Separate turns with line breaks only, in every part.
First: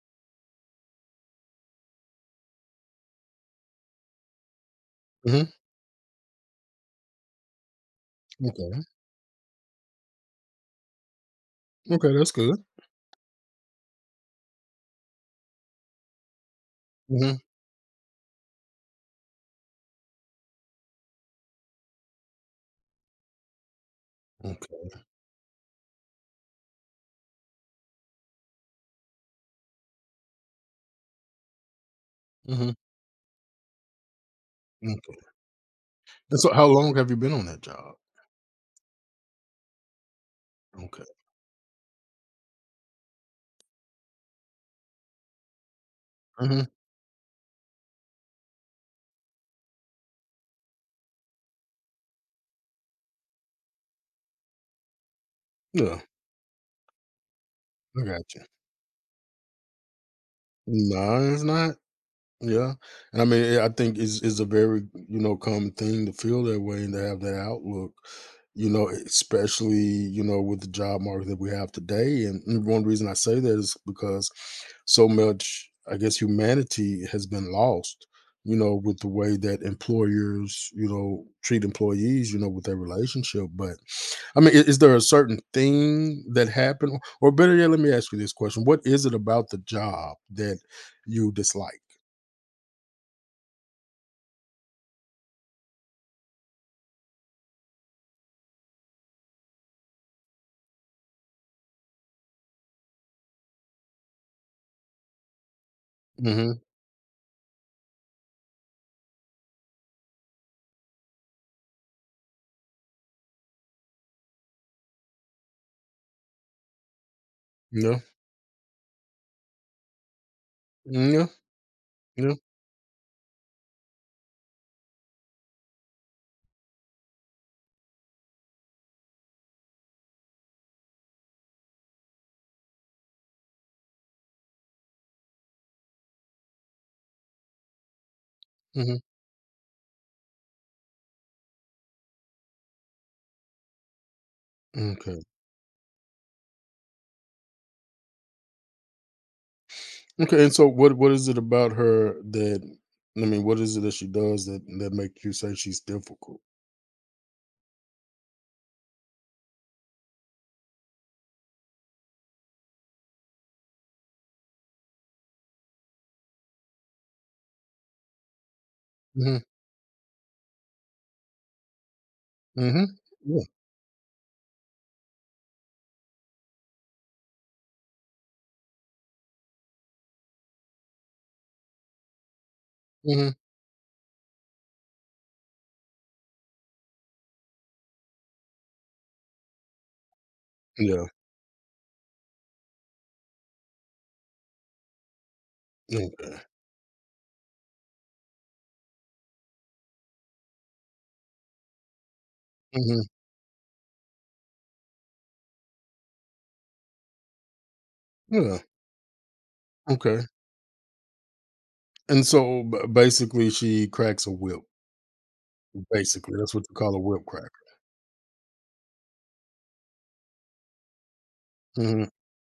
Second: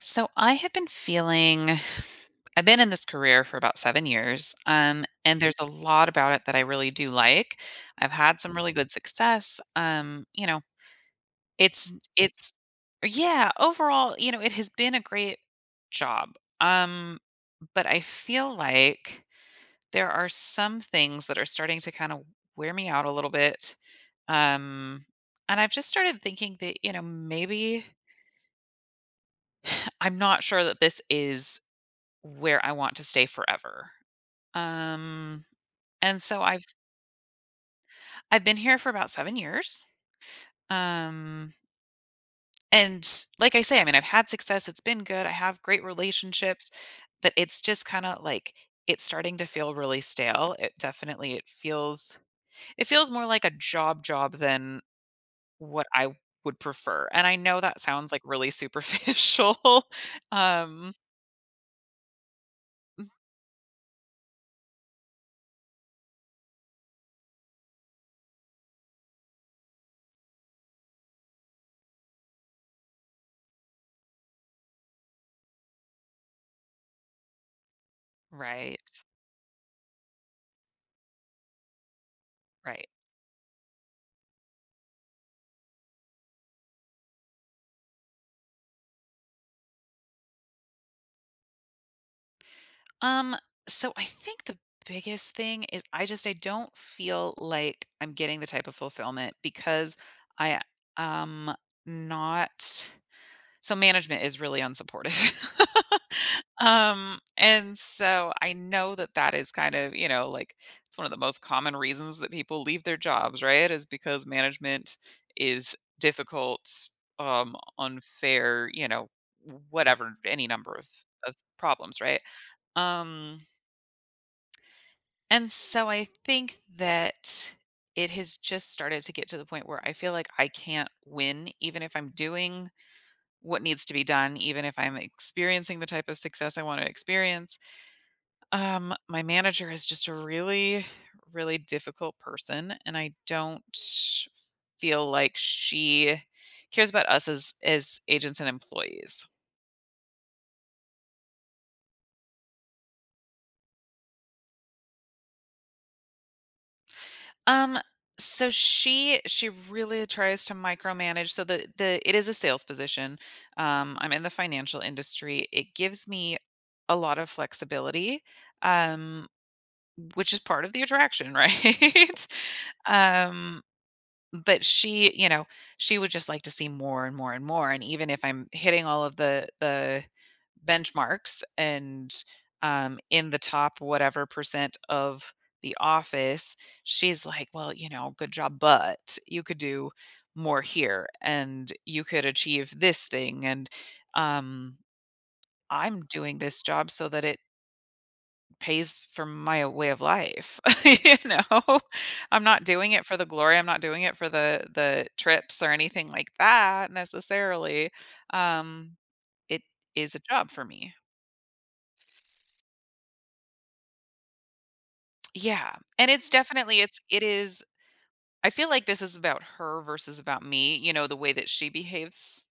So I have been feeling I've been in this career for about 7 years, and
Mhm.
there's a lot about it that I really do like. I've had some really
Okay.
good success. You know,
Okay, that's
it's
good.
Yeah, overall, you know, it has been a great job. Um,
Mhm.
but I feel like there are some things that are starting to kind of wear me out a little bit.
Okay.
Um, and I've just started thinking that, you know, maybe I'm not sure that this is Where I
Mhm.
want to stay forever.
Okay.
Um, and
And
so
so how long have you been on that job?
I've been here for about 7 years.
Okay.
Um, and like I say, I mean, I've had success, it's been good, I have great
Mhm.
relationships, but it's just kinda like it's starting to feel really stale. It feels more like a job job than what
Yeah.
I would prefer, and I know that
I
sounds, like,
got you.
really superficial. um
No, it's not. Yeah,
Mhm.
and I mean, I think it's is a very, common thing to feel that way and to have that outlook, especially with the job market that we have today. And one reason I say that is because so much, I guess, humanity has been lost,
Right,
with the way that employers, treat employees, with their
right.
relationship. But I mean, is there a certain thing that happened, or better yet, let me ask you this question: what is it about the job that you dislike?
Um, so I think the biggest thing is I don't feel like I'm getting the type of fulfillment because I am not So management is really unsupportive.
Mhm.
And so I know that that is kind of, you know, like it's one of the most common reasons that people leave their jobs, right? Is because management is difficult,
Yeah.
unfair, you know, whatever, any number
Yeah.
of problems, right?
Yeah.
Um, and so I think that it has just started to get to the point where I feel like I can't win, even if I'm doing what needs to be done, even if I'm experiencing the type of success I want to experience.
Mhm.
My manager is just a really, really difficult person, and I don't feel
Okay.
like she cares about us as agents and employees.
Okay. And so, what is it about her that, I mean, what is it that she does, that make you say she's difficult?
Um, so she really tries to micromanage. So the it is a sales position. I'm in the financial industry. It gives me a lot of flexibility. Um,
Mhm.
Which is part of the attraction, right?
Mhm. Yeah.
Um, but she, you know, she would just like to see more and more and more, and even if I'm hitting all of the benchmarks and in
Mhm.
the top whatever percent of the office, she's like, "Well, you know, good job, but you could do more
Yeah.
here and you could achieve this thing and um I'm
Okay.
doing this job so that it pays for my way of life, you know? I'm not doing
Mhm.
it for the glory, I'm not doing it for the trips or anything like that necessarily.
Yeah.
Um, it is a
Okay.
job for me.
And so, basically, she cracks a whip.
Yeah, and it's
Basically, that's what you
definitely
call a
it's it
whip cracker.
is I feel like this is about her versus about me, you know, the way that she
Mhm.
behaves,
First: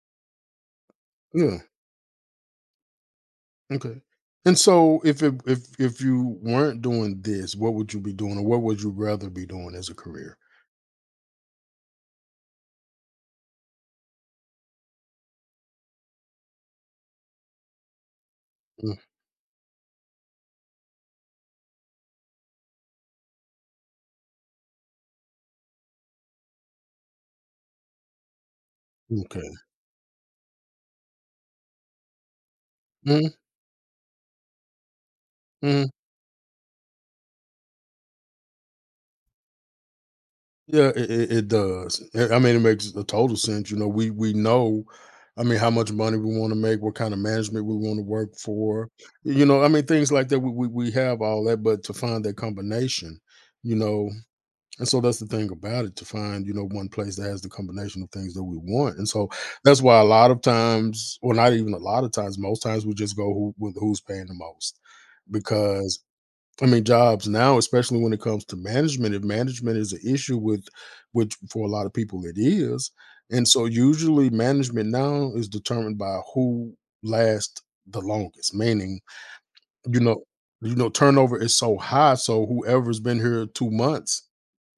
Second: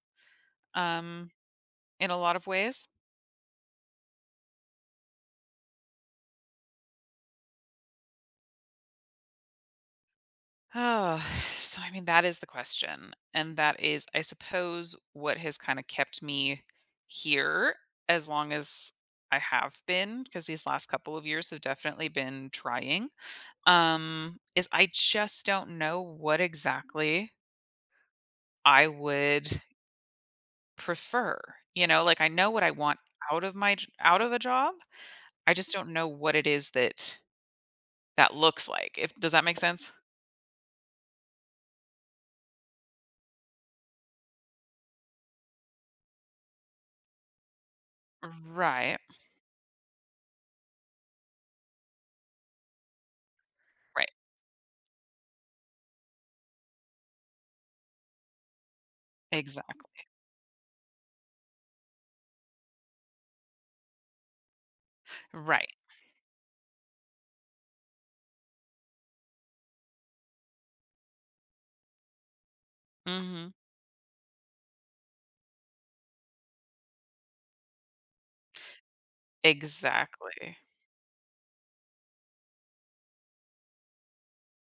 um,
Yeah.
in a lot of ways.
Okay. And so, if it, if you weren't doing this, what would you be doing, or what would you rather be doing as a career?
Oh, so I mean, that is the question. And that is, I suppose, what has kind of kept me here as long as
Mm.
I have been, because these last couple of years have definitely been trying. Is I just don't know what exactly I
Okay.
would prefer. You know, like I know what I want
Mhm.
out of my out of a job. I just don't
Mhm.
know what it is that that looks like. If does that make sense?
Yeah, it does. I mean, it makes a total sense. You know, we know, I mean, how much money we want to make, what kind of management we want to work for.
Right.
You know, I mean, things like that. We have all that, but to find that combination, you know,
Right.
and so that's the thing about it. To find, you know, one place that has the combination of things that we want. And so that's why a
Exactly.
lot of times, or not even a lot of times, most times we just go who with who's paying the most,
Right.
because I mean, jobs now, especially when it comes to management, if management is an issue with, which for a lot of people it is, and
Mhm.
so usually management now is determined by who lasts the longest. Meaning, you know,
Exactly.
turnover is so high, so whoever's been here 2 months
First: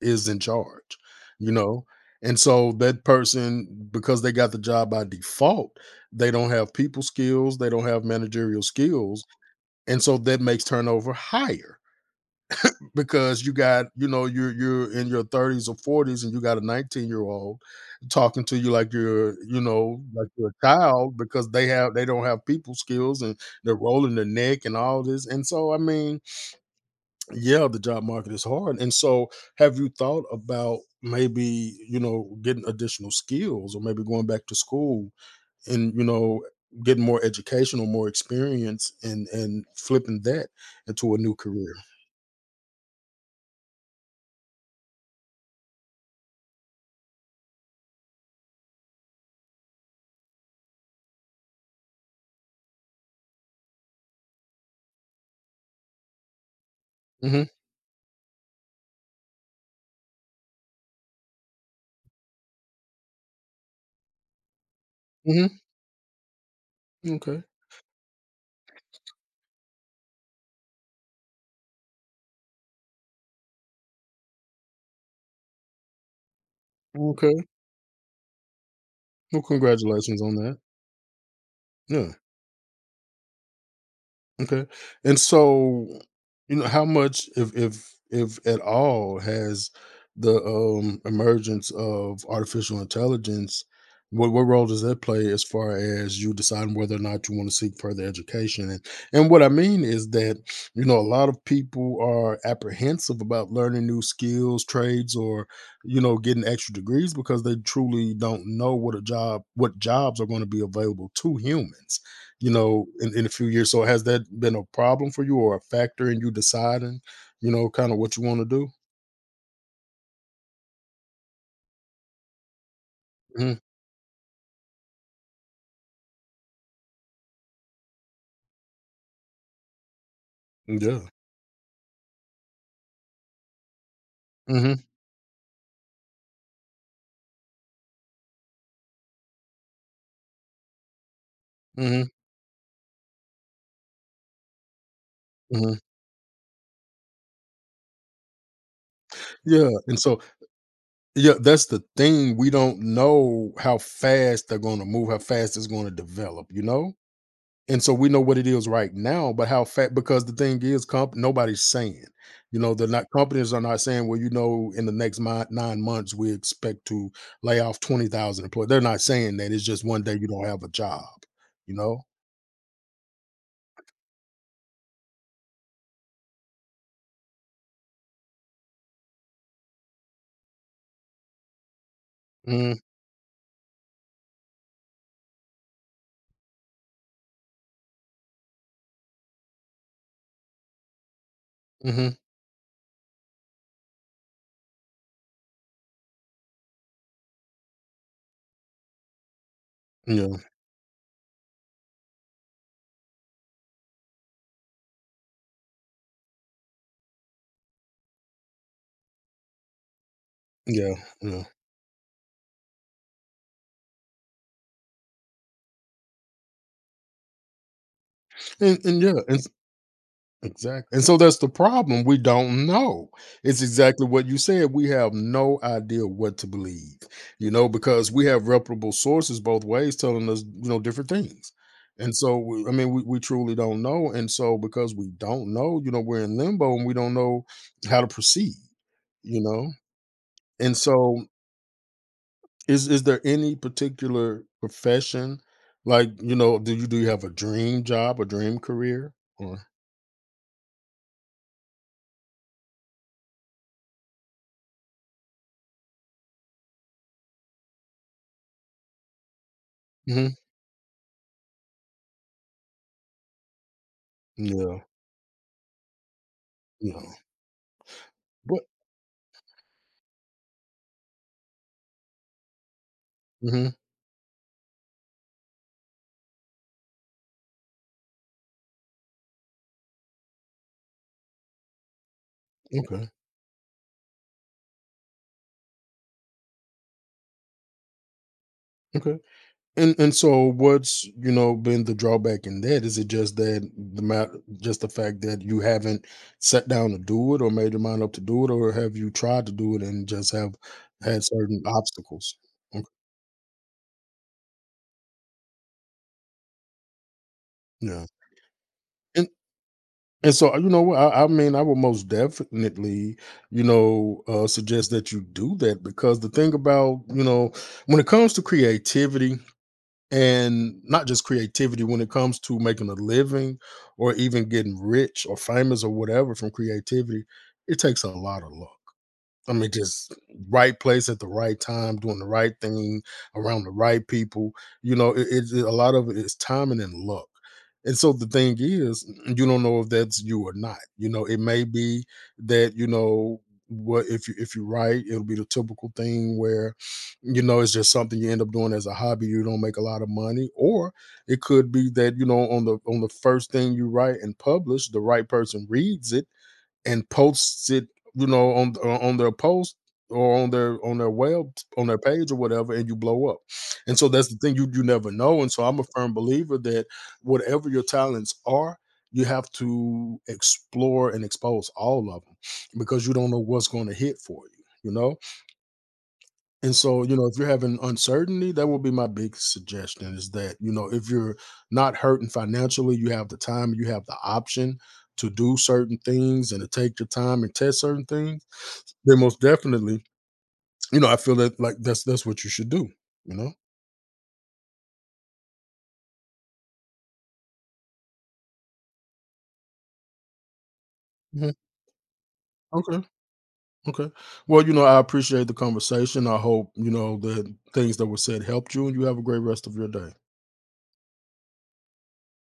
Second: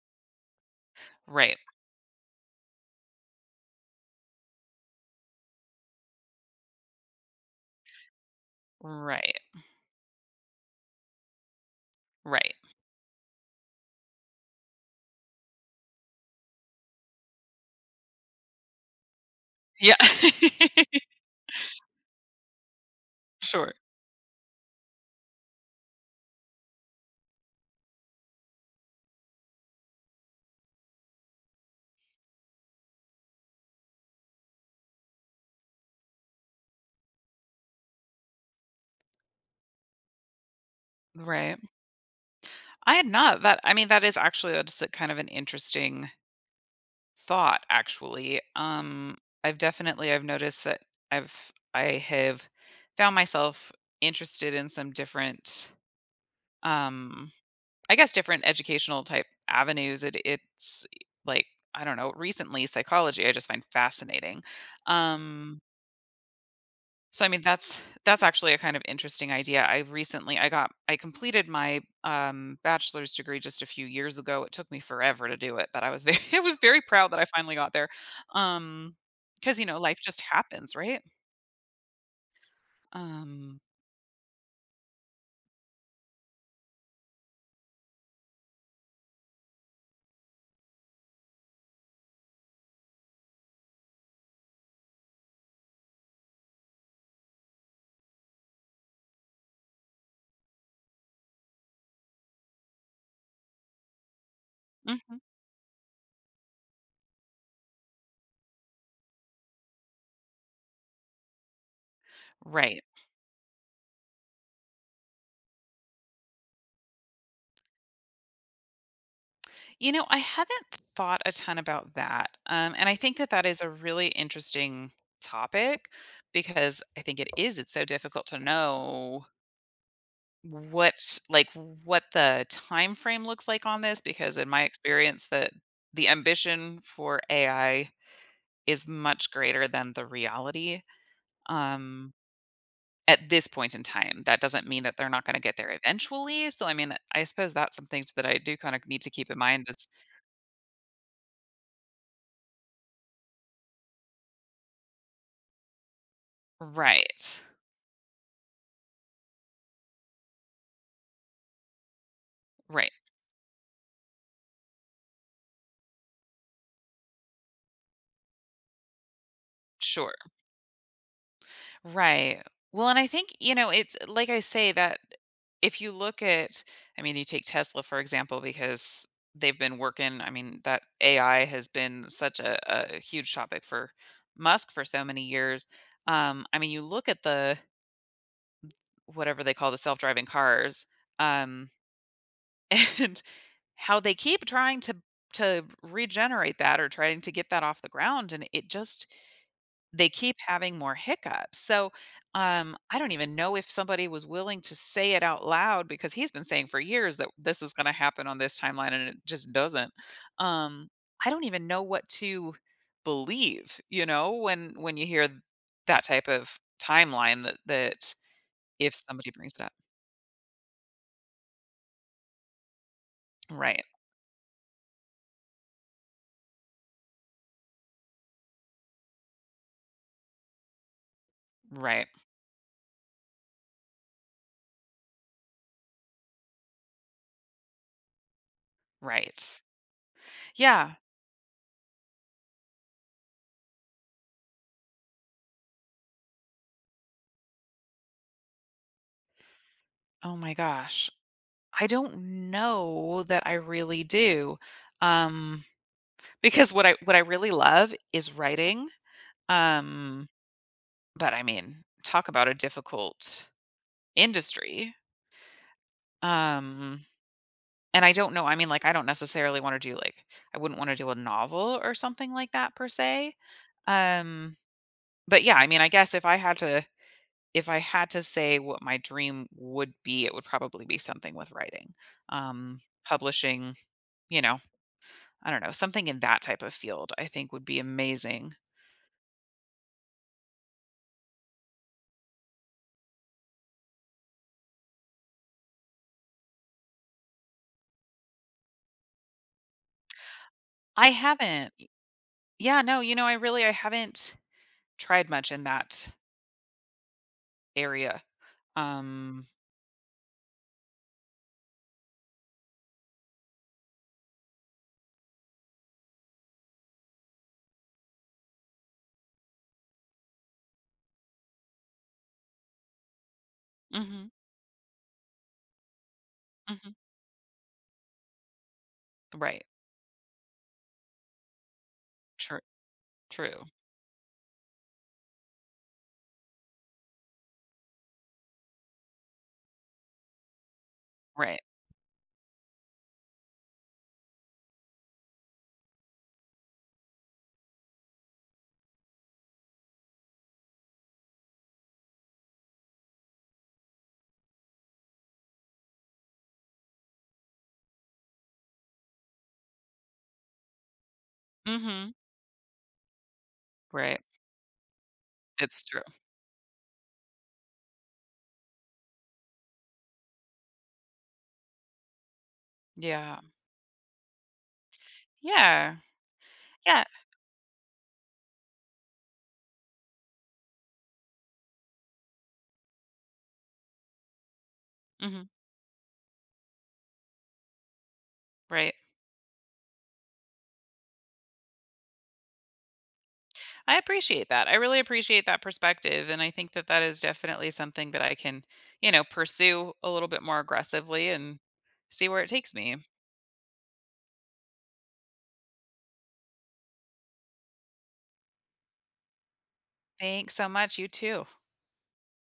is in charge, you
Right,
know, and so that person, because they got the job by default, they don't have people skills, they don't have managerial skills,
right,
and so that makes turnover higher
right.
because you got, you're in your 30s or 40s, and you got a 19-year-old talking to you like you're you
Yeah.
know like you're a child because they don't have people skills, and
Sure.
they're rolling their neck and all this. And so I mean, yeah, the job market is hard. And so, have you thought about maybe, getting additional skills or maybe going back to school and, getting more educational, more experience, and flipping that into a new
Right.
career?
I had not that I mean, that is actually that's a kind of an interesting thought, actually. I've definitely I've noticed that I have found myself interested in some different, um,
Hmm.
I guess different educational type avenues. It's like, I don't know, recently psychology I just find fascinating.
Hmm.
Um So, I mean,
Okay.
that's actually a kind of interesting idea. I got I completed my bachelor's degree just a few years ago. It took me forever to do it, but I was very I was very proud that I
Okay.
finally got there. Um,
Well,
because you know, life just
congratulations on that.
happens, right?
Yeah.
Um,
Okay. And so, you know, how much, if at all, has the emergence of artificial intelligence, what role does that play as far as you deciding whether or not you want to seek further education? And what I mean is that, you know, a lot of people are apprehensive about learning new skills,
mhm.
trades, or, you know, getting extra degrees because they truly don't know what a job, what jobs are going to be available to humans,
Right.
in a few years. So has that been a problem for you, or a factor in you deciding, you know, kind of what you want to do?
You know, I haven't thought a ton about that. And I think that that
Mhm.
is a really interesting topic because I think it is. It's so difficult to know
Yeah.
What's like, what the time frame looks like on this, because in my
Mm-hmm.
experience that the ambition for AI is much greater than the reality,
Mm-hmm.
um, at this point in time. That doesn't mean that they're not gonna get there
Hmm.
eventually, so, I mean, I suppose that's something that I do kind of need to keep in mind
Yeah.
is
And so, yeah, that's the thing. We don't know how fast they're going to move, how fast it's going to develop, you know?
Right,
And so we know what it is right now, but how fat, because the thing is, comp— nobody's saying, you know, they're
right,
not— companies are not saying, well, you know, in the next 9 months we expect to lay off 20,000 employees. They're not saying that. It's just one day
sure.
you don't have a job, you know.
Right. Well, and I think, you know, it's like I say that if you look at, I mean, you take Tesla, for example, because they've been working, I mean, that AI has been such
Mm-hmm.
a huge topic for Musk for so many years. I mean, you look at the whatever they call the self-driving cars, um,
Mm-hmm.
and how they keep trying to regenerate that or trying to get that off the ground. And it just they keep
Yeah.
having more hiccups. So, I don't even know if somebody was willing to say it out loud because he's been saying for years that this is going to happen on this timeline and it just doesn't. Um,
Yeah.
I
Yeah.
don't even know what to believe, you know, when you hear that type of timeline that that if
And yeah.
somebody
and
brings it up.
Exactly. And so that's the problem. We don't know. It's
Right.
exactly what you said. We have no idea what to believe, you know, because we have reputable sources both ways telling us, you know, different things.
Right.
And so, we— I mean, we truly don't know. And so, because we don't know, you know, we're in limbo and we don't know how to proceed, you
Right.
know? And
Yeah.
so, is there any particular profession? Like, you know, do you have a dream job, a dream career? Or,
Oh my gosh. I don't know that I really do. Um Because what I really love is writing, um,
Mhm.
but I mean, talk about a difficult
yeah,
industry, um,
yeah.
and I don't know, I mean, like, I don't necessarily wanna do, like I wouldn't wanna do a novel or something like that per se,
Mhm.
um, but yeah, I mean, I guess if I had to say what my dream would be, it would probably be something with writing, um,
Okay.
publishing, you know, I don't know, something in that type of field I think would be amazing.
Okay. And so what's, you know, been the drawback in that? Is it just that the amount, just the fact that you haven't sat down to do it or made your mind up to do it, or have you tried to do it and just have
I
had certain
haven't.
obstacles?
Yeah,
Okay.
no, you know, I haven't tried much in that
Yeah.
area.
And
Um
and so, you know what, I mean, I would most definitely, you know, suggest that you do that. Because the thing about, you know, when it comes to creativity, and not just creativity, when it comes to making a living or
mhm,
even getting rich or famous or whatever from
mhm.
creativity, it takes a lot of luck. I
Right.
mean, just right place at the right time, doing the right
True,
thing around
true.
the right people. You know, it, it's a lot of— it is timing and luck. And so the thing is, you don't know if that's you or not. You know, it
Right.
may be that, you know, what if you, if you write, it'll be the typical thing where, you know, it's just something you end up doing as a hobby. You don't make a lot of money. Or it could be that, you know, on the, first thing you write and publish, the right person reads it and posts it, you know, on their post, or on their, web, on their
Mhm.
page or whatever, and you blow up. And so
Right.
that's the thing, you, never know. And so I'm
It's
a
true.
firm believer that whatever your talents are, you have to explore and expose all of them because you don't
Yeah.
know what's going to hit for you. You know,
Yeah.
and so,
Yeah.
you know, if you're having uncertainty, that would be my big suggestion, is that, you know, if you're not hurting financially, you have the time, you have the option to
Mhm.
do certain things and to take your time and test certain things,
Right.
then most definitely, you know, I feel that, like, that's what you should do, you know?
I appreciate that. I really appreciate that perspective and I think that that is definitely something that I can, you know, pursue a little bit more aggressively
Mhm.
and see where it takes me.
Okay. Okay. Well, you know, I appreciate the conversation. I hope, you know, the things that were said helped you, and you have a great rest of your day.
Thanks so much. You too.